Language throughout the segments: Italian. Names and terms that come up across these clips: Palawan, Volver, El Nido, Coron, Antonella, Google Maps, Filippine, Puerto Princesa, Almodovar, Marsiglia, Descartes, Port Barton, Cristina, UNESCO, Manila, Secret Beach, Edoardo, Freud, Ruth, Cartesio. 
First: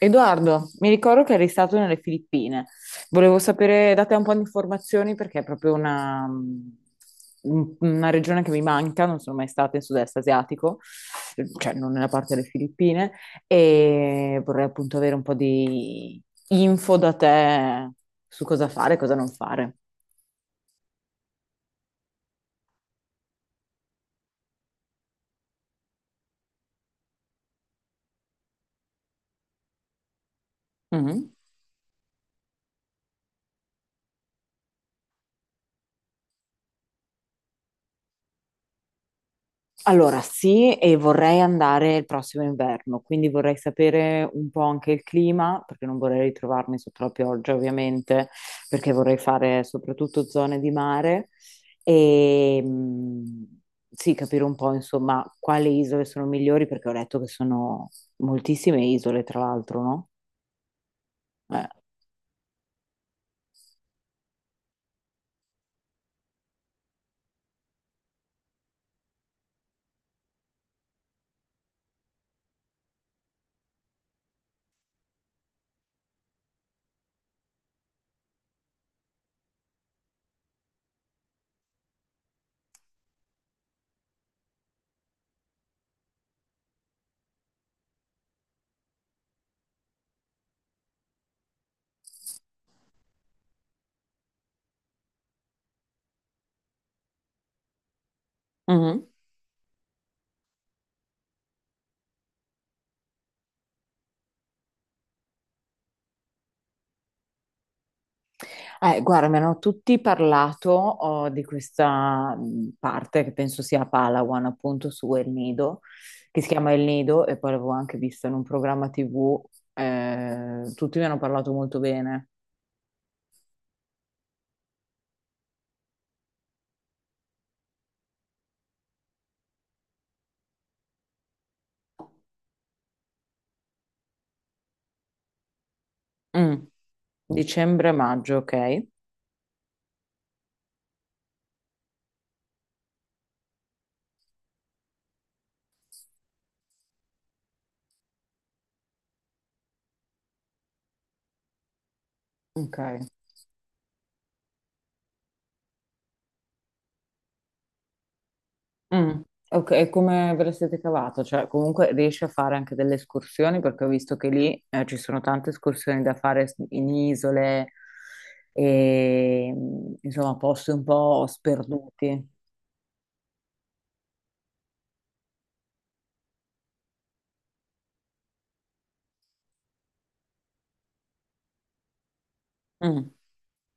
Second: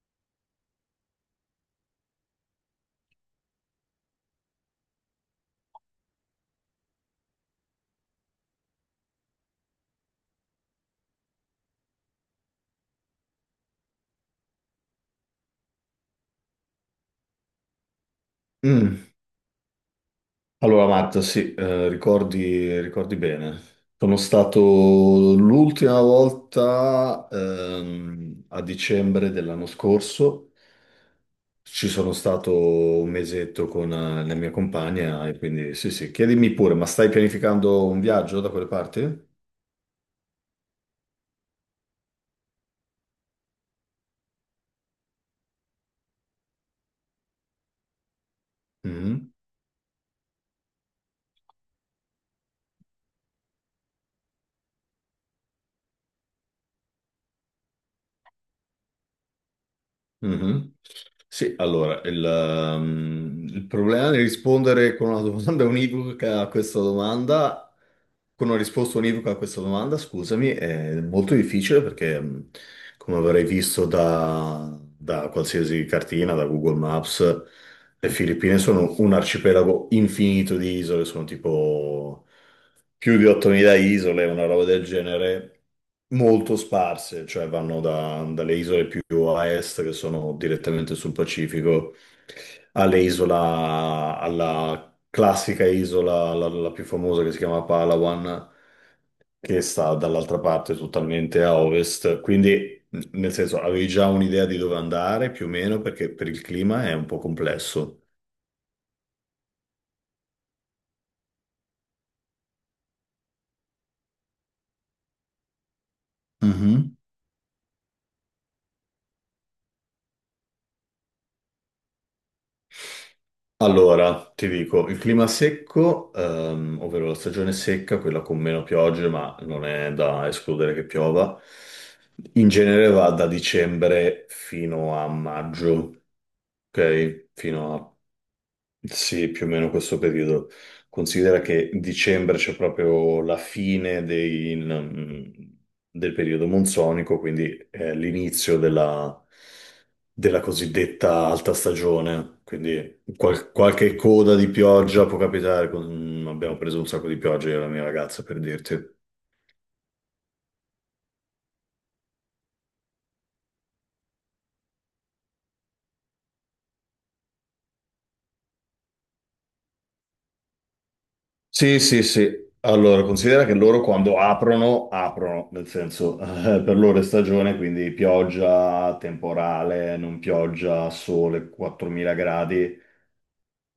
Edoardo, mi ricordo che eri stato nelle Filippine. Volevo sapere da te un po' di informazioni perché è proprio una regione che mi manca, non sono mai stata in sud-est asiatico, cioè non nella parte delle Filippine, e vorrei appunto avere un po' di info da te su cosa fare e Mm. cosa non fare. Allora, Matta, sì, ricordi bene. Sono stato l'ultima volta a dicembre dell'anno scorso. Mhm. Ci sono stato un mesetto con la mia compagna e quindi sì, sì, chiedimi pure, ma stai pianificando un viaggio da quelle parti? Allora, sì, e vorrei andare il prossimo inverno, quindi vorrei sapere un po' anche il clima, perché non vorrei ritrovarmi sotto la pioggia, ovviamente, perché vorrei Mhm. fare soprattutto zone di mare e sì, capire un po', insomma, quali isole sono migliori, perché ho letto che sono moltissime isole, tra l'altro, no? Mhm. Sì, allora, il problema di rispondere con una domanda univoca a questa domanda, con una risposta univoca a questa domanda, scusami, è molto difficile perché, come avrei visto da qualsiasi cartina, da Google Maps, le Filippine sono un arcipelago infinito di isole, sono tipo più di 8.000 isole, una roba del genere, molto sparse, cioè vanno dalle isole più a est, che sono direttamente sul Pacifico, alle isola, alla classica isola, la più famosa che si chiama Palawan, Eh. che sta dall'altra parte totalmente a ovest, quindi. Nel senso, avevi già un'idea di dove andare più o meno perché per il clima è un po' complesso. Guarda, mi hanno tutti parlato, oh, di questa parte che penso sia a Palawan, appunto su El Nido, che si chiama El Mhm. Nido, e poi l'avevo anche visto in un programma TV. Eh, tutti mi hanno parlato molto bene. Allora, ti dico, il clima secco, ovvero la stagione secca, quella con meno piogge, ma non è da escludere che piova, in genere va da dicembre fino a maggio, Mm. ok? Fino a Dicembre-maggio, ok? Sì, più o meno questo periodo. Considera che dicembre c'è proprio la fine del periodo monsonico, quindi è l'inizio della cosiddetta alta stagione. Ok. Quindi qualche coda di pioggia può capitare. Abbiamo preso un sacco di pioggia io e la mia ragazza, per dirti. Mm, ok, e come ve la siete cavata? Cioè, comunque riesci a fare anche delle escursioni perché ho visto che lì ci sono tante escursioni da fare in isole e insomma posti un po' Sì, sì, sperduti. sì. Allora, considera che loro quando aprono, aprono, nel senso, per loro è stagione, quindi pioggia, temporale, non pioggia, sole, 4.000 gradi, Mm,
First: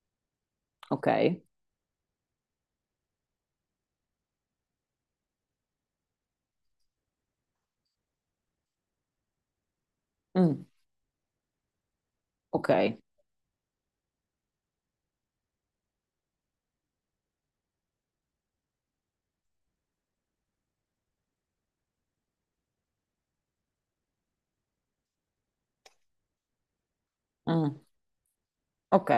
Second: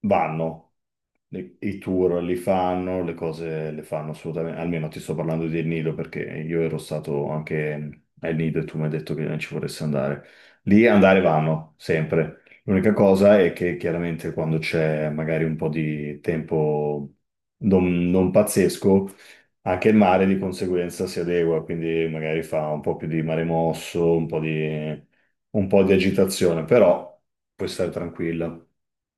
vanno. ok. I tour li fanno, le cose le fanno assolutamente, almeno ti sto parlando del Nido perché io ero stato anche al Nido e tu mi hai detto che non ci vorresti andare. Mm, Lì andare vanno, sempre. ok. L'unica cosa è che chiaramente quando c'è magari un po' di tempo non pazzesco, anche il mare di conseguenza si adegua, quindi magari fa un po' più di mare mosso, un po' di agitazione, però puoi Mm, stare tranquilla. ok,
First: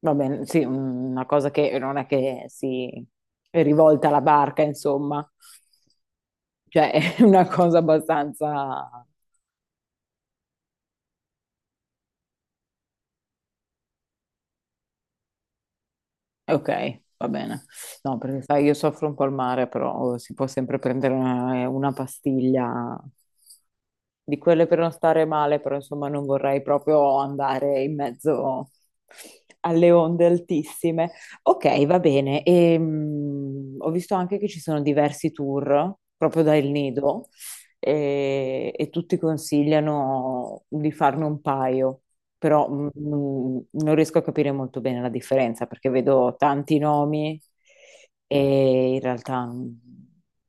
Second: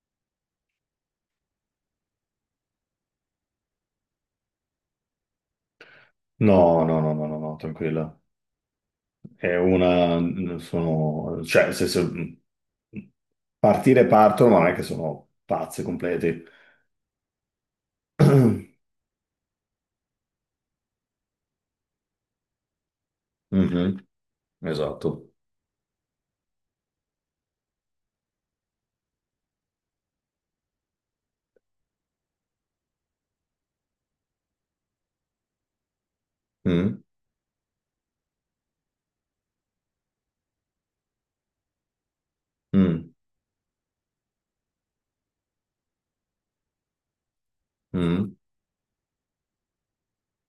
va bene, sì, una cosa che non è che si è rivolta alla barca, insomma, No, cioè no, no, è no, no, una no, cosa tranquilla. abbastanza... È una, sono, cioè, nel senso, partire e partono, ma non è che sono pazzi completi. Ok, va bene. No, perché sai, io soffro un po' al mare, però oh, si può sempre prendere una pastiglia Mhm, di quelle per non esatto. stare male, però insomma non vorrei proprio andare in mezzo alle onde altissime. Ok, va bene. Ho visto anche che ci sono diversi tour proprio da El Mm, Nido e tutti consigliano di farne un paio però mm, non riesco a capire molto bene la differenza perché vedo tanti nomi mm. e in realtà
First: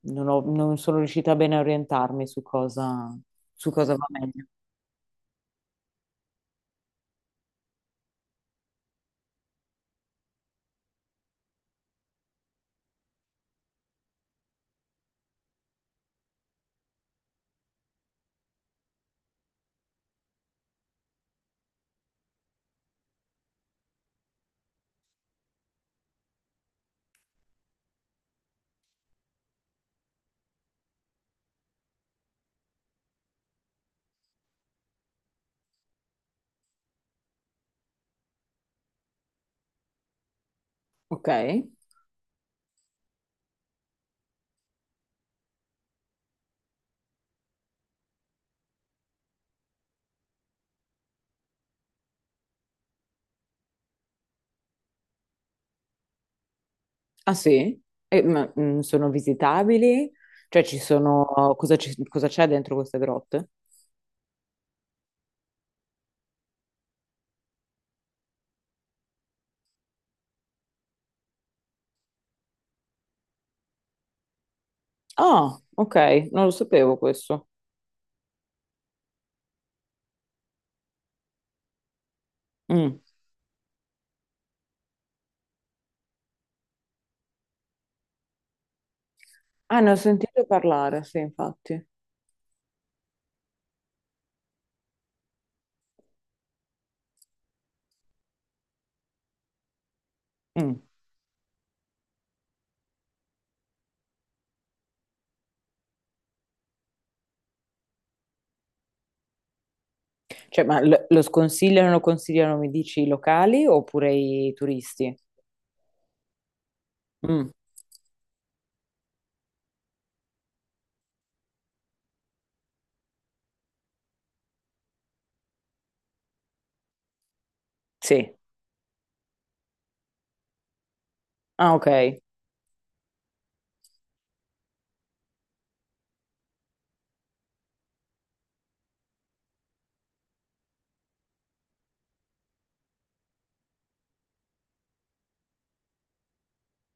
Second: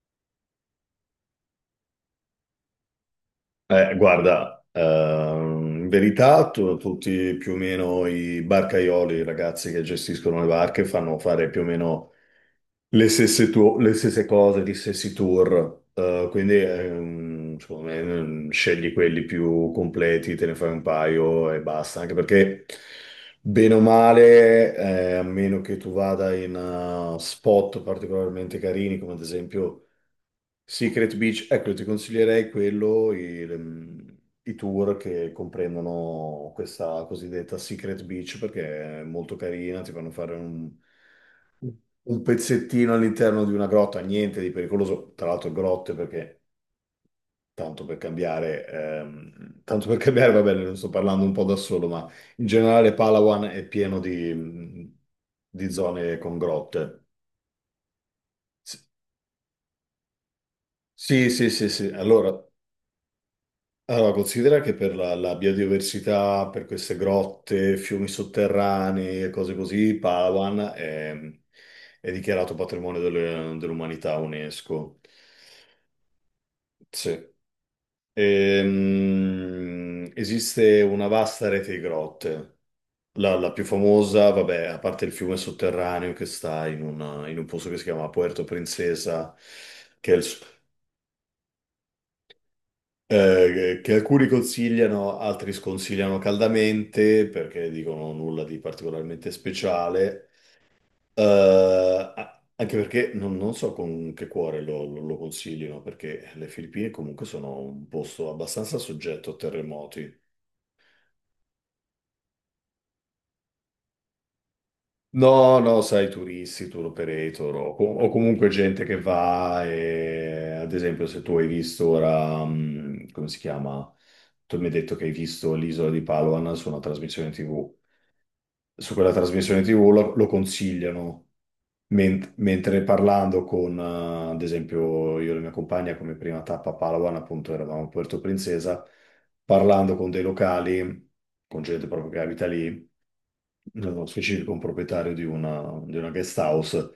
non sono riuscita bene a orientarmi su su cosa va meglio. Guarda, in verità tutti più o meno i barcaioli, i ragazzi che gestiscono le barche, fanno fare più o meno le stesse cose, gli stessi tour, quindi secondo me scegli quelli più completi, te ne fai un paio e basta, anche perché bene o male, a meno che tu vada in spot particolarmente carini, come ad esempio Secret Beach, ecco, ti consiglierei quello, i tour che comprendono questa cosiddetta Secret Beach perché è molto carina, ti fanno fare un, Ok? un pezzettino all'interno di una grotta, niente di pericoloso, tra l'altro grotte perché tanto per cambiare, va bene, non sto parlando un po' da solo, ma in generale Palawan è pieno di zone con grotte. Ah sì? Sono visitabili? Cioè ci sono... Sì, sì, sì, sì. Cosa Allora, c'è dentro queste grotte? Allora, considera che per la biodiversità, per queste grotte, fiumi sotterranei e cose così, Palawan è dichiarato patrimonio dell'umanità UNESCO. Ah, ok, non lo sapevo Sì. questo. Esiste una vasta rete di grotte. Mm. La più famosa, vabbè, a parte il fiume sotterraneo che sta in un posto che si chiama Puerto Princesa, Ah, ne ho che è sentito parlare, sì, infatti. Che alcuni consigliano, altri sconsigliano caldamente perché dicono nulla di particolarmente speciale, Mm. Eh, anche perché non so con che cuore lo consigliano, perché le Filippine comunque sono un posto abbastanza soggetto a terremoti. Cioè, ma lo sconsigliano, lo consigliano, mi dici, i locali oppure i turisti? No, no, sai, turisti, tour Mm, operator o comunque gente che va e, ad esempio, se tu hai visto ora, come si chiama? Tu mi hai detto che hai visto l'isola di Palawan su una trasmissione TV. sì. Su quella trasmissione TV lo consigliano, Ah, ok. Mentre parlando con, ad esempio, io e la mia compagna come prima tappa Palawan, appunto eravamo a Puerto Princesa, parlando con dei locali, con gente proprio che abita lì, nello specifico un proprietario di una guest house,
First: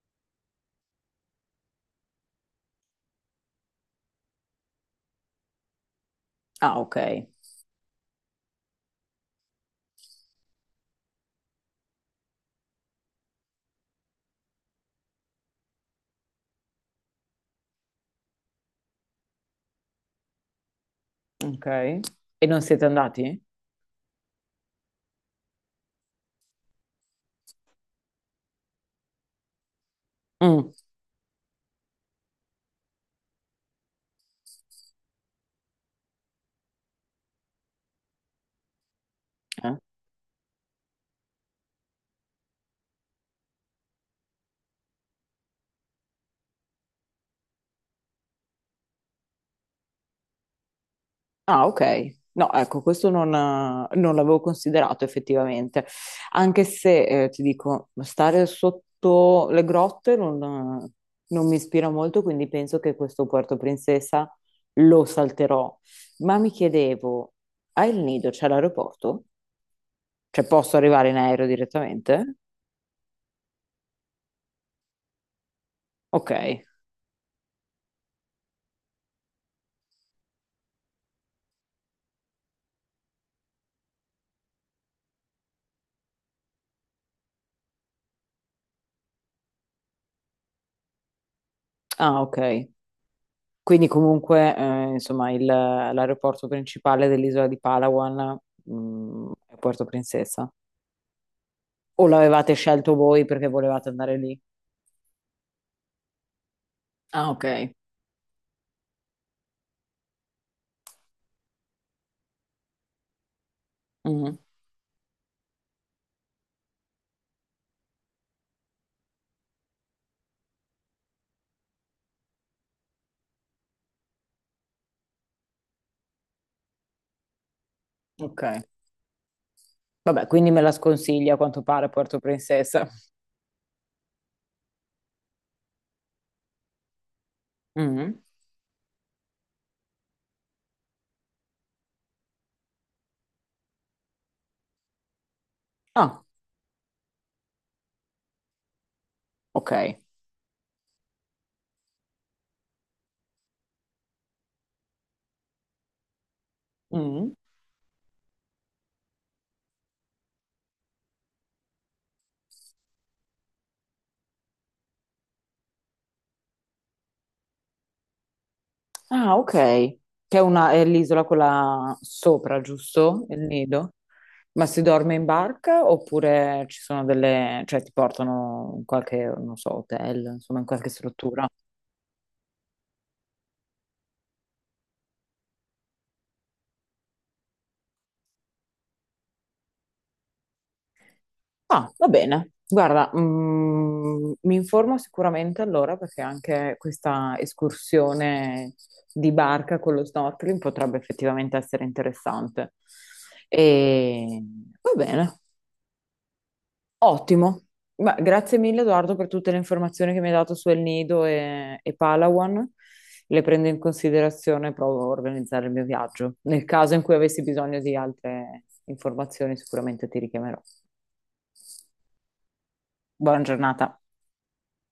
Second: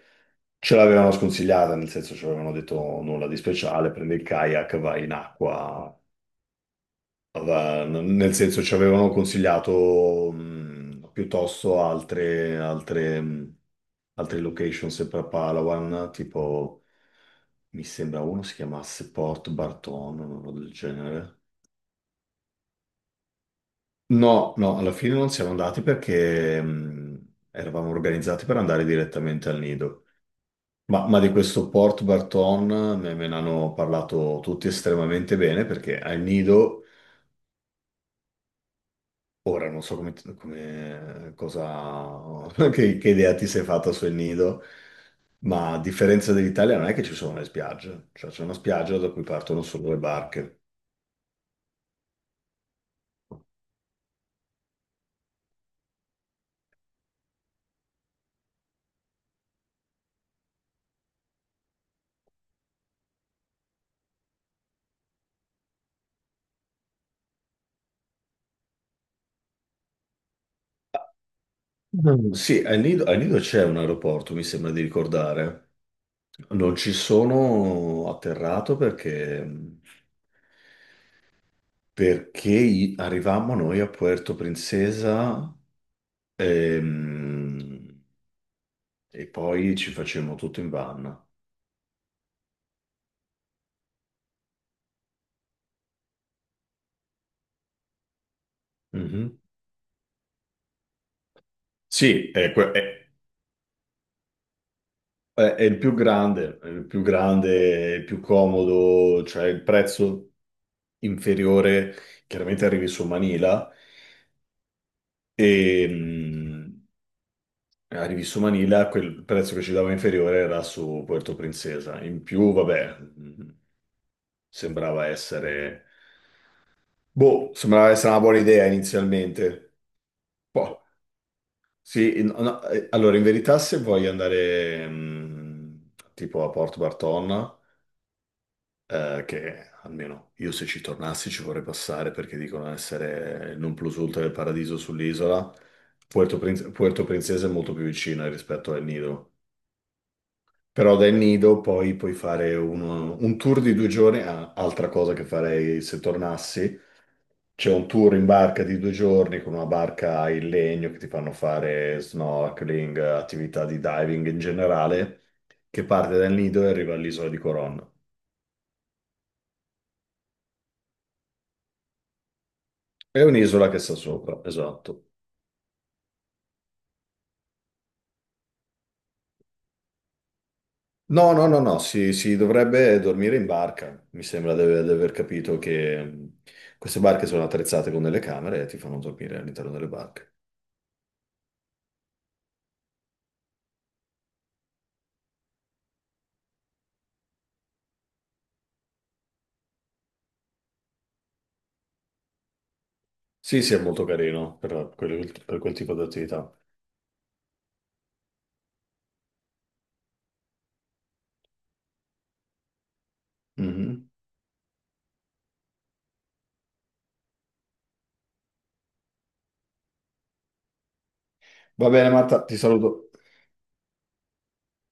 ce l'avevano sconsigliata, nel senso ci avevano detto nulla di speciale, prendi il kayak, vai in acqua. Ah, ok. Nel senso ci avevano consigliato piuttosto altre location sempre a Palawan, tipo mi sembra uno si chiamasse Port Barton o una roba del genere. Ok. E non siete andati? No, no, alla fine non siamo andati perché eravamo organizzati per andare direttamente al Nido. Mm, Ma di questo Port Barton me ne hanno parlato tutti estremamente bene perché al Nido. Ora eh. non so cosa, che idea ti sei fatta sul nido, ma a differenza dell'Italia non è che ci sono le spiagge, cioè c'è una spiaggia da cui partono solo le barche. Ah, ok. No, ecco, questo non l'avevo considerato effettivamente. Anche se, ti dico, stare sotto le grotte eh, non mi ispira molto, quindi penso che questo Puerto Princesa lo salterò. Ma mi chiedevo, a El Nido c'è l'aeroporto? Cioè, posso arrivare in aereo Mm. direttamente? Sì, al Nido c'è un aeroporto, mi sembra di ricordare. Ok. Non ci sono atterrato perché arrivammo noi a Puerto Princesa ehm, e, poi ci facemmo tutto in van. Ah, ok. Quindi comunque, insomma, l'aeroporto principale dell'isola di Palawan, Mhm. è Puerto Princesa. O Sì, l'avevate scelto voi perché volevate andare lì? È il più grande, Ah, ok. È il più comodo, cioè il prezzo inferiore, chiaramente Mm, e mh, arrivi su Manila, quel prezzo che ci dava inferiore era su Puerto Princesa. In più, vabbè, sembrava essere. Boh, sembrava essere una buona ok. idea inizialmente. Vabbè, quindi me la Boh, sconsiglia a quanto pare Puerto sì, no, no, Princesa. Allora in verità se vuoi andare tipo a Porto Barton Mm. Che almeno io se ci tornassi ci vorrei passare perché dicono essere il non plus ultra del paradiso sull'isola. Ah, Puerto Princesa è molto più vicina rispetto a El Nido. ok. Però da El Nido poi puoi fare un tour di 2 giorni, ah, altra cosa che farei se tornassi. Mm. C'è un tour in barca di 2 giorni con una barca in legno che ti fanno fare snorkeling, attività di diving in generale, che parte dal Nido e arriva all'isola di Coron. Ah, ok. Che è è l'isola quella sopra, È giusto? Il un'isola che nido? sta sopra, Ma si esatto. dorme in barca oppure ci sono delle, cioè ti portano in qualche, non so, hotel, insomma, in qualche No, struttura? no, no, no, si dovrebbe dormire in barca. Mi sembra di aver capito che queste barche sono attrezzate con delle camere e ti fanno dormire all'interno delle barche. Ah, va bene. Guarda, mi informo sicuramente allora perché anche questa escursione di barca con lo snorkeling potrebbe effettivamente essere interessante. Sì, sì, è molto E carino per, va per bene. quel per quel tipo di attività. Ottimo, ma grazie mille Edoardo per tutte le informazioni che mi hai dato su El Nido e Palawan. Le prendo in Mhm. considerazione e provo a organizzare il mio viaggio. Nel caso in cui avessi bisogno di altre informazioni, sicuramente ti richiamerò. Va bene, Marta, ti saluto. Buona giornata.